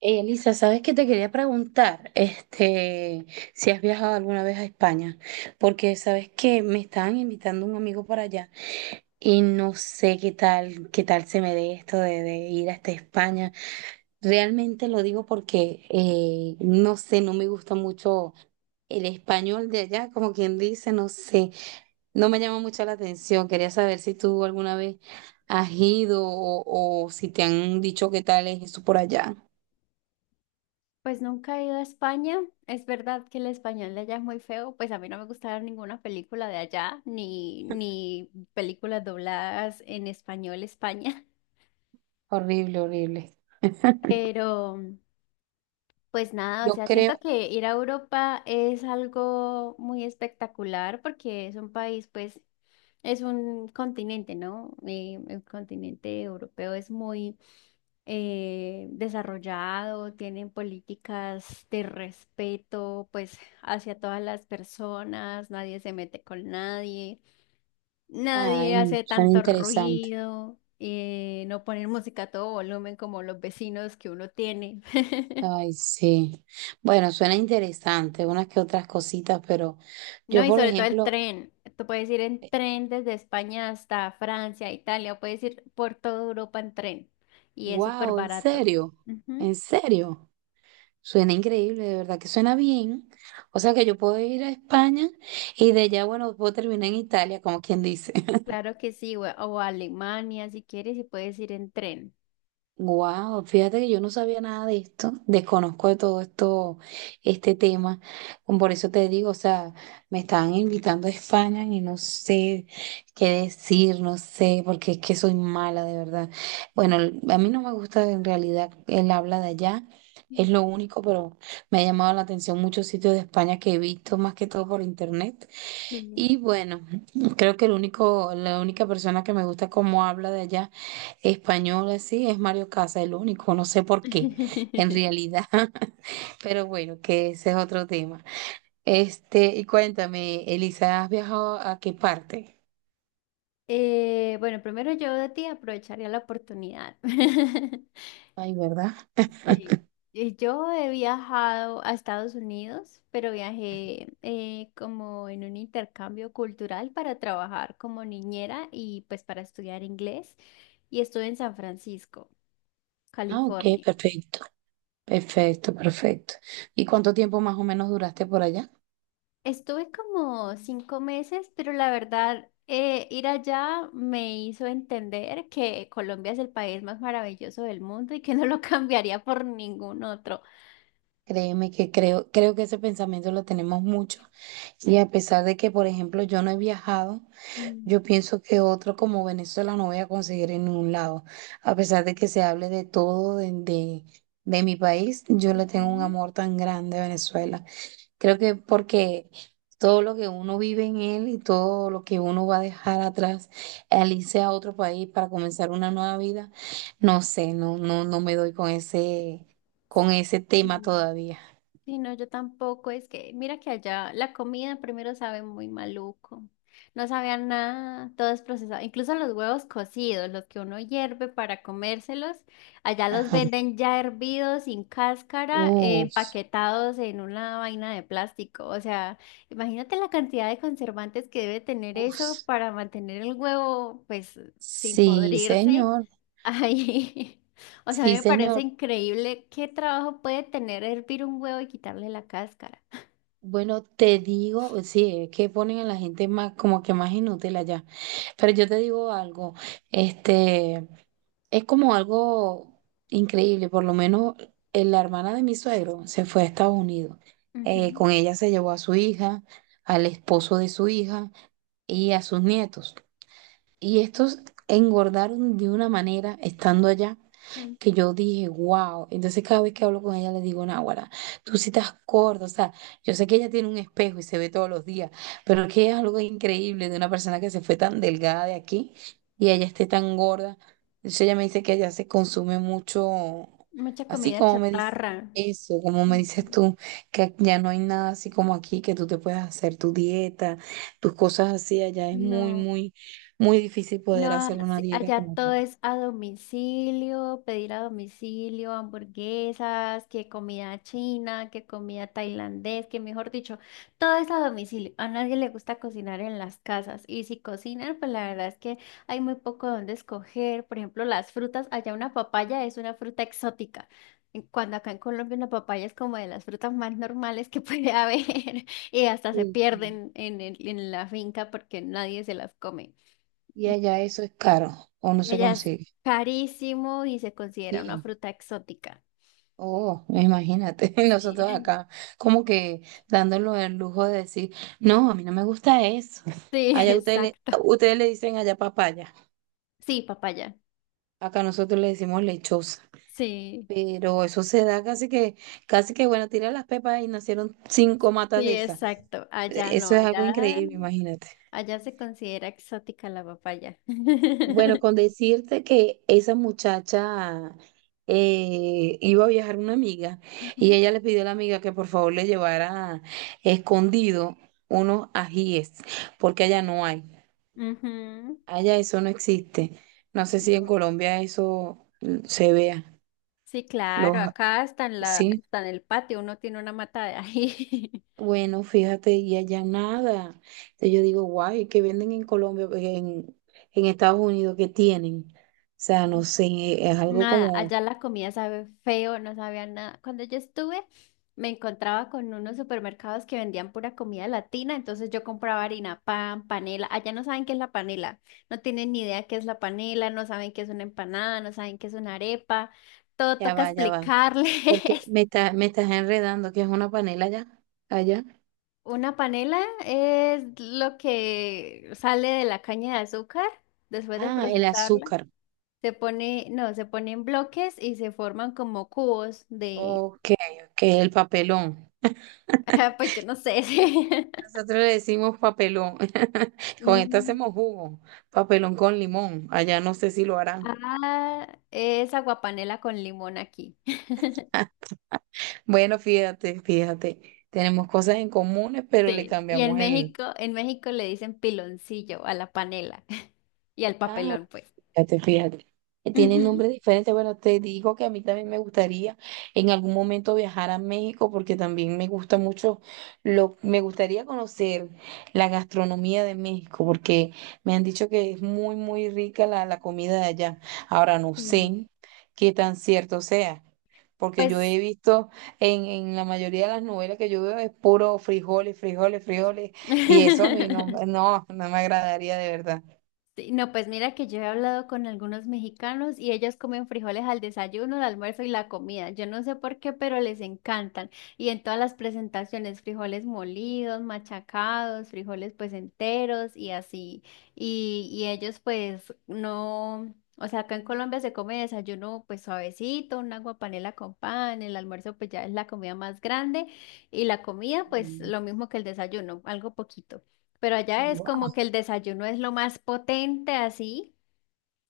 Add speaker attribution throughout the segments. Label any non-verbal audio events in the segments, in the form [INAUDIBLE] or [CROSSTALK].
Speaker 1: Elisa, ¿sabes qué te quería preguntar? Si has viajado alguna vez a España, porque sabes que me estaban invitando un amigo para allá y no sé qué tal se me dé esto de ir hasta España. Realmente lo digo porque no sé, no me gusta mucho el español de allá, como quien dice, no sé, no me llama mucho la atención. Quería saber si tú alguna vez has ido o si te han dicho qué tal es eso por allá.
Speaker 2: Pues nunca he ido a España. Es verdad que el español de allá es muy feo. Pues a mí no me gusta ver ninguna película de allá, ni películas dobladas en español España. [LAUGHS]
Speaker 1: Horrible, horrible.
Speaker 2: Pero, pues nada, o
Speaker 1: Yo
Speaker 2: sea, siento
Speaker 1: creo,
Speaker 2: que ir a Europa es algo muy espectacular porque es un país, pues, es un continente, ¿no? El continente europeo es muy desarrollado, tienen políticas de respeto, pues, hacia todas las personas, nadie se mete con nadie,
Speaker 1: ay,
Speaker 2: nadie hace
Speaker 1: suena
Speaker 2: tanto
Speaker 1: interesante.
Speaker 2: ruido, no ponen música a todo volumen como los vecinos que uno tiene. [LAUGHS]
Speaker 1: Ay, sí. Bueno, suena interesante, unas que otras cositas, pero
Speaker 2: No,
Speaker 1: yo,
Speaker 2: y
Speaker 1: por
Speaker 2: sobre todo el
Speaker 1: ejemplo,
Speaker 2: tren. Tú puedes ir en tren desde España hasta Francia, Italia, puedes ir por toda Europa en tren y es súper
Speaker 1: wow, en
Speaker 2: barato.
Speaker 1: serio, en
Speaker 2: Ujú.
Speaker 1: serio. Suena increíble, de verdad que suena bien. O sea que yo puedo ir a España y de allá, bueno, puedo terminar en Italia, como quien dice. [LAUGHS]
Speaker 2: Claro que sí, o a Alemania si quieres y puedes ir en tren.
Speaker 1: Wow, fíjate que yo no sabía nada de esto, desconozco de todo esto, este tema. Como por eso te digo, o sea, me estaban invitando a España y no sé qué decir, no sé, porque es que soy mala de verdad. Bueno, a mí no me gusta en realidad el habla de allá, es lo único, pero me ha llamado la atención muchos sitios de España que he visto más que todo por internet.
Speaker 2: Sí.
Speaker 1: Y bueno, creo que la única persona que me gusta cómo habla de allá español así es Mario Casa, el único, no sé por qué, en
Speaker 2: [LAUGHS]
Speaker 1: realidad. [LAUGHS] Pero bueno, que ese es otro tema. Y cuéntame, Elisa, ¿has viajado a qué parte?
Speaker 2: Bueno, primero yo de ti aprovecharía la oportunidad. [LAUGHS]
Speaker 1: Ay, ¿verdad?
Speaker 2: Sí, y yo he viajado a Estados Unidos, pero viajé como en un intercambio cultural para trabajar como niñera y pues para estudiar inglés y estuve en San Francisco,
Speaker 1: Ah, ok,
Speaker 2: California.
Speaker 1: perfecto, perfecto, perfecto. ¿Y cuánto tiempo más o menos duraste por allá?
Speaker 2: Estuve como 5 meses, pero la verdad, ir allá me hizo entender que Colombia es el país más maravilloso del mundo y que no lo [LAUGHS] cambiaría por ningún otro.
Speaker 1: Créeme que creo que ese pensamiento lo tenemos mucho. Y a pesar de que, por ejemplo, yo no he viajado.
Speaker 2: Mm,
Speaker 1: Yo pienso que otro como Venezuela no voy a conseguir en ningún lado. A pesar de que se hable de todo de mi país, yo le tengo un amor tan grande a Venezuela. Creo que porque todo lo que uno vive en él y todo lo que uno va a dejar atrás al irse a otro país para comenzar una nueva vida, no sé, no me doy con con ese tema
Speaker 2: ujú.
Speaker 1: todavía.
Speaker 2: Sí, no, yo tampoco. Es que, mira que allá la comida primero sabe muy maluco. No sabían nada, todo es procesado. Incluso los huevos cocidos, los que uno hierve para comérselos, allá los
Speaker 1: Ajá.
Speaker 2: venden ya hervidos, sin cáscara,
Speaker 1: Uf,
Speaker 2: empaquetados en una vaina de plástico. O sea, imagínate la cantidad de conservantes que debe tener eso
Speaker 1: uf.
Speaker 2: para mantener el huevo, pues, sin
Speaker 1: Sí,
Speaker 2: podrirse
Speaker 1: señor.
Speaker 2: ahí. [LAUGHS] O sea, a mí
Speaker 1: Sí,
Speaker 2: me parece
Speaker 1: señor.
Speaker 2: increíble qué trabajo puede tener hervir un huevo y quitarle la cáscara.
Speaker 1: Bueno, te digo, pues sí, es que ponen a la gente más, como que más inútil allá. Pero yo te digo algo, este, es como algo increíble, por lo menos la hermana de mi suegro se fue a Estados Unidos.
Speaker 2: Ujú,
Speaker 1: Con ella se llevó a su hija, al esposo de su hija y a sus nietos. Y estos engordaron de una manera estando allá
Speaker 2: ujú.
Speaker 1: que yo dije, wow. Entonces cada vez que hablo con ella le digo, Náguara, tú sí estás gorda. O sea, yo sé que ella tiene un espejo y se ve todos los días, pero es que es algo increíble de una persona que se fue tan delgada de aquí y ella esté tan gorda. Entonces ella me dice que ella se consume mucho,
Speaker 2: Mucha
Speaker 1: así
Speaker 2: comida
Speaker 1: como me dice
Speaker 2: chatarra.
Speaker 1: eso, como me dices
Speaker 2: Ujú.
Speaker 1: tú, que ya no hay nada así como aquí, que tú te puedas hacer tu dieta, tus cosas así, allá es
Speaker 2: No.
Speaker 1: muy difícil poder
Speaker 2: No,
Speaker 1: hacer una
Speaker 2: sí,
Speaker 1: dieta
Speaker 2: allá
Speaker 1: como
Speaker 2: todo
Speaker 1: tal.
Speaker 2: es a domicilio, pedir a domicilio, hamburguesas, que comida china, que comida tailandés, que mejor dicho, todo es a domicilio. A nadie le gusta cocinar en las casas y si cocinan, pues la verdad es que hay muy poco donde escoger. Por ejemplo, las frutas, allá una papaya es una fruta exótica. Cuando acá en Colombia una papaya es como de las frutas más normales que puede haber [LAUGHS] y hasta se
Speaker 1: Sí, sí.
Speaker 2: pierden en la finca porque nadie se las come.
Speaker 1: Y allá eso es caro o no se
Speaker 2: Ella es
Speaker 1: consigue.
Speaker 2: carísimo y se considera una
Speaker 1: Sí.
Speaker 2: fruta exótica.
Speaker 1: Oh, imagínate, [LAUGHS] nosotros
Speaker 2: Sí.
Speaker 1: acá como que dándole el lujo de decir, no, a mí no me gusta eso. [LAUGHS]
Speaker 2: Sí,
Speaker 1: Allá
Speaker 2: [LAUGHS]
Speaker 1: ustedes le,
Speaker 2: exacto.
Speaker 1: ustedes le dicen allá papaya,
Speaker 2: Sí, papaya.
Speaker 1: acá nosotros le decimos lechosa.
Speaker 2: Sí,
Speaker 1: Pero eso se da casi que bueno, tira las pepas y nacieron cinco matas
Speaker 2: sí,
Speaker 1: de esas.
Speaker 2: exacto. Allá no,
Speaker 1: Eso es algo
Speaker 2: allá,
Speaker 1: increíble, imagínate.
Speaker 2: allá se considera exótica la papaya.
Speaker 1: Bueno,
Speaker 2: [LAUGHS]
Speaker 1: con decirte que esa muchacha iba a viajar una amiga y
Speaker 2: Ujú,
Speaker 1: ella le pidió a la amiga que por favor le llevara escondido unos ajíes, porque allá no hay,
Speaker 2: ujú.
Speaker 1: allá eso no existe. No sé si en
Speaker 2: No.
Speaker 1: Colombia eso se vea,
Speaker 2: Sí,
Speaker 1: los,
Speaker 2: claro, acá está
Speaker 1: sí.
Speaker 2: está en el patio uno tiene una mata de ají.
Speaker 1: Bueno, fíjate, y allá nada. Entonces yo digo, guay, ¿qué venden en Colombia, en Estados Unidos, qué tienen? O sea, no
Speaker 2: [LAUGHS]
Speaker 1: sé, es algo
Speaker 2: Nada,
Speaker 1: como,
Speaker 2: allá la comida sabe feo, no sabía nada. Cuando yo estuve, me encontraba con unos supermercados que vendían pura comida latina, entonces yo compraba harina, pan, panela. Allá no saben qué es la panela, no tienen ni idea qué es la panela, no saben qué es una empanada, no saben qué es una arepa. Todo
Speaker 1: ya
Speaker 2: toca
Speaker 1: va, ya va. Porque
Speaker 2: explicarles. [LAUGHS]
Speaker 1: me estás enredando, que es una panela allá.
Speaker 2: Una panela es lo que sale de la caña de azúcar después de
Speaker 1: Ah, el
Speaker 2: procesarla.
Speaker 1: azúcar.
Speaker 2: Se pone, no, se pone en bloques y se forman como cubos de
Speaker 1: Ok, ok, el papelón.
Speaker 2: [LAUGHS] Pues yo no sé. Sí. [LAUGHS]
Speaker 1: Nosotros le decimos papelón. [LAUGHS] Con esto
Speaker 2: Mm.
Speaker 1: hacemos jugo. Papelón con limón. Allá no sé si lo harán.
Speaker 2: Ah, es aguapanela con limón aquí. [LAUGHS]
Speaker 1: [LAUGHS] Bueno, fíjate, fíjate. Tenemos cosas en comunes, pero le
Speaker 2: Sí. Y
Speaker 1: cambiamos el.
Speaker 2: En México le dicen piloncillo a la panela [LAUGHS] y al
Speaker 1: Ah,
Speaker 2: papelón, pues.
Speaker 1: fíjate, fíjate. Tiene nombre
Speaker 2: Ujú.
Speaker 1: diferente. Bueno, te digo que a mí también me gustaría en algún momento viajar a México porque también me gusta mucho, me gustaría conocer la gastronomía de México porque me han dicho que es muy rica la comida de allá. Ahora no
Speaker 2: Sí.
Speaker 1: sé qué tan cierto sea. Porque yo
Speaker 2: Pues
Speaker 1: he visto en la mayoría de las novelas que yo veo es puro frijoles, frijoles, frijoles, y eso a mí
Speaker 2: [LAUGHS]
Speaker 1: no me agradaría de verdad.
Speaker 2: sí, no, pues mira que yo he hablado con algunos mexicanos y ellos comen frijoles al desayuno, al almuerzo y la comida. Yo no sé por qué, pero les encantan. Y en todas las presentaciones, frijoles molidos, machacados, frijoles pues enteros y así. Y ellos pues no, o sea, acá en Colombia se come desayuno pues suavecito, un agua panela con pan, el almuerzo pues ya es la comida más grande y la comida pues lo mismo que el desayuno, algo poquito. Pero
Speaker 1: Sí.
Speaker 2: allá es como que el desayuno es lo más potente, así,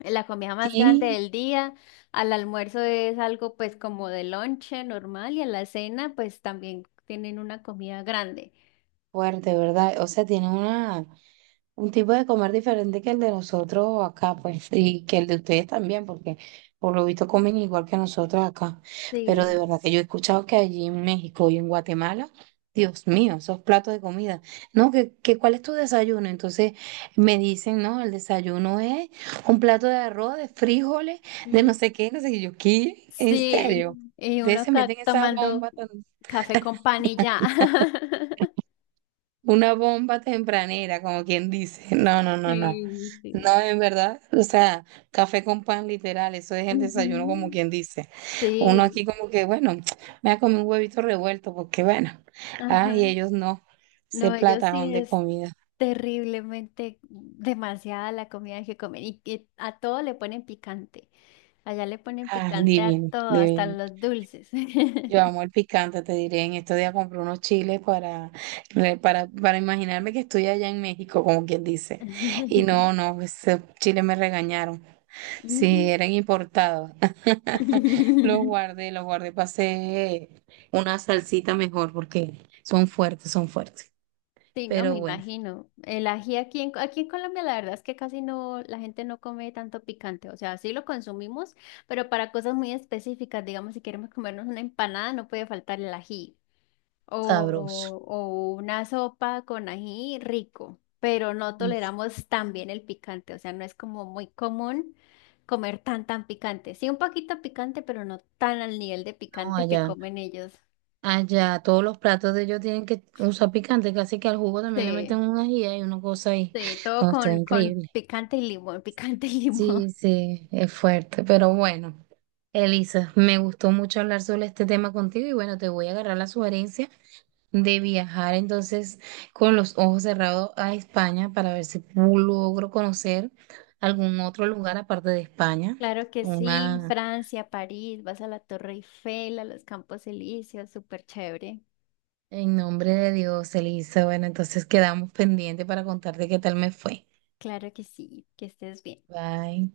Speaker 2: la comida más grande
Speaker 1: Sí,
Speaker 2: del día, al almuerzo es algo pues como de lonche normal y a la cena pues también tienen una comida grande.
Speaker 1: fuerte, ¿verdad? O sea, tiene una, un tipo de comer diferente que el de nosotros acá, pues, y que el de ustedes también, porque por lo visto comen igual que nosotros acá. Pero de
Speaker 2: Sí,
Speaker 1: verdad que yo he escuchado que allí en México y en Guatemala, Dios mío, esos platos de comida. No, que ¿cuál es tu desayuno? Entonces me dicen, no, el desayuno es un plato de arroz, de frijoles, de
Speaker 2: mm,
Speaker 1: no sé qué, no sé qué. Yo, ¿qué? ¿En
Speaker 2: sí,
Speaker 1: serio?
Speaker 2: y
Speaker 1: Ustedes
Speaker 2: uno
Speaker 1: se meten esa
Speaker 2: tomando
Speaker 1: bomba tan.
Speaker 2: café con pan y ya. [LAUGHS]
Speaker 1: Una bomba tempranera, como quien dice. No, no, no, no.
Speaker 2: Sí,
Speaker 1: No,
Speaker 2: sí.
Speaker 1: en verdad, o sea, café con pan literal, eso es el desayuno, como
Speaker 2: Ujú.
Speaker 1: quien dice. Uno
Speaker 2: Sí,
Speaker 1: aquí como que, bueno, [TSK] me ha comido un huevito revuelto, porque bueno, ay,
Speaker 2: ajá.
Speaker 1: ellos no, ese
Speaker 2: No, ellos
Speaker 1: platajón
Speaker 2: sí
Speaker 1: de
Speaker 2: es
Speaker 1: comida.
Speaker 2: terriblemente demasiada la comida que comen y que a todo le ponen picante. Allá le ponen
Speaker 1: Ah,
Speaker 2: picante a
Speaker 1: divino,
Speaker 2: todo, hasta
Speaker 1: divino.
Speaker 2: los dulces.
Speaker 1: Yo amo el picante, te diré, en estos días compré unos chiles para imaginarme que estoy allá en México, como quien dice. Y
Speaker 2: [LAUGHS]
Speaker 1: no, no, esos chiles me regañaron.
Speaker 2: Mm.
Speaker 1: Sí, eran importados. [LAUGHS]
Speaker 2: [LAUGHS]
Speaker 1: Los guardé, pasé una salsita mejor porque son fuertes, son fuertes.
Speaker 2: Sí, no me
Speaker 1: Pero bueno,
Speaker 2: imagino. El ají aquí en Colombia, la verdad es que casi no, la gente no come tanto picante. O sea, sí lo consumimos, pero para cosas muy específicas, digamos, si queremos comernos una empanada, no puede faltar el ají.
Speaker 1: sabroso.
Speaker 2: O una sopa con ají rico, pero no
Speaker 1: Uf,
Speaker 2: toleramos tan bien el picante, o sea, no es como muy común comer tan tan picante. Sí, un poquito picante, pero no tan al nivel de
Speaker 1: no,
Speaker 2: picante que comen ellos.
Speaker 1: allá todos los platos de ellos tienen que usar picante, casi que al jugo también le meten
Speaker 2: Sí,
Speaker 1: un ají y una cosa ahí.
Speaker 2: sí, todo
Speaker 1: No, esto es
Speaker 2: con
Speaker 1: increíble.
Speaker 2: picante y limón, [LAUGHS] picante y limón.
Speaker 1: Sí,
Speaker 2: [LAUGHS]
Speaker 1: sí, es fuerte, pero bueno. Elisa, me gustó mucho hablar sobre este tema contigo y bueno, te voy a agarrar la sugerencia de viajar entonces con los ojos cerrados a España para ver si logro conocer algún otro lugar aparte de España.
Speaker 2: Claro que sí,
Speaker 1: Una,
Speaker 2: Francia, París, vas a la Torre Eiffel, a los Campos Elíseos, súper chévere.
Speaker 1: en nombre de Dios, Elisa. Bueno, entonces quedamos pendientes para contarte qué tal me fue.
Speaker 2: Claro que sí, que estés bien.
Speaker 1: Bye.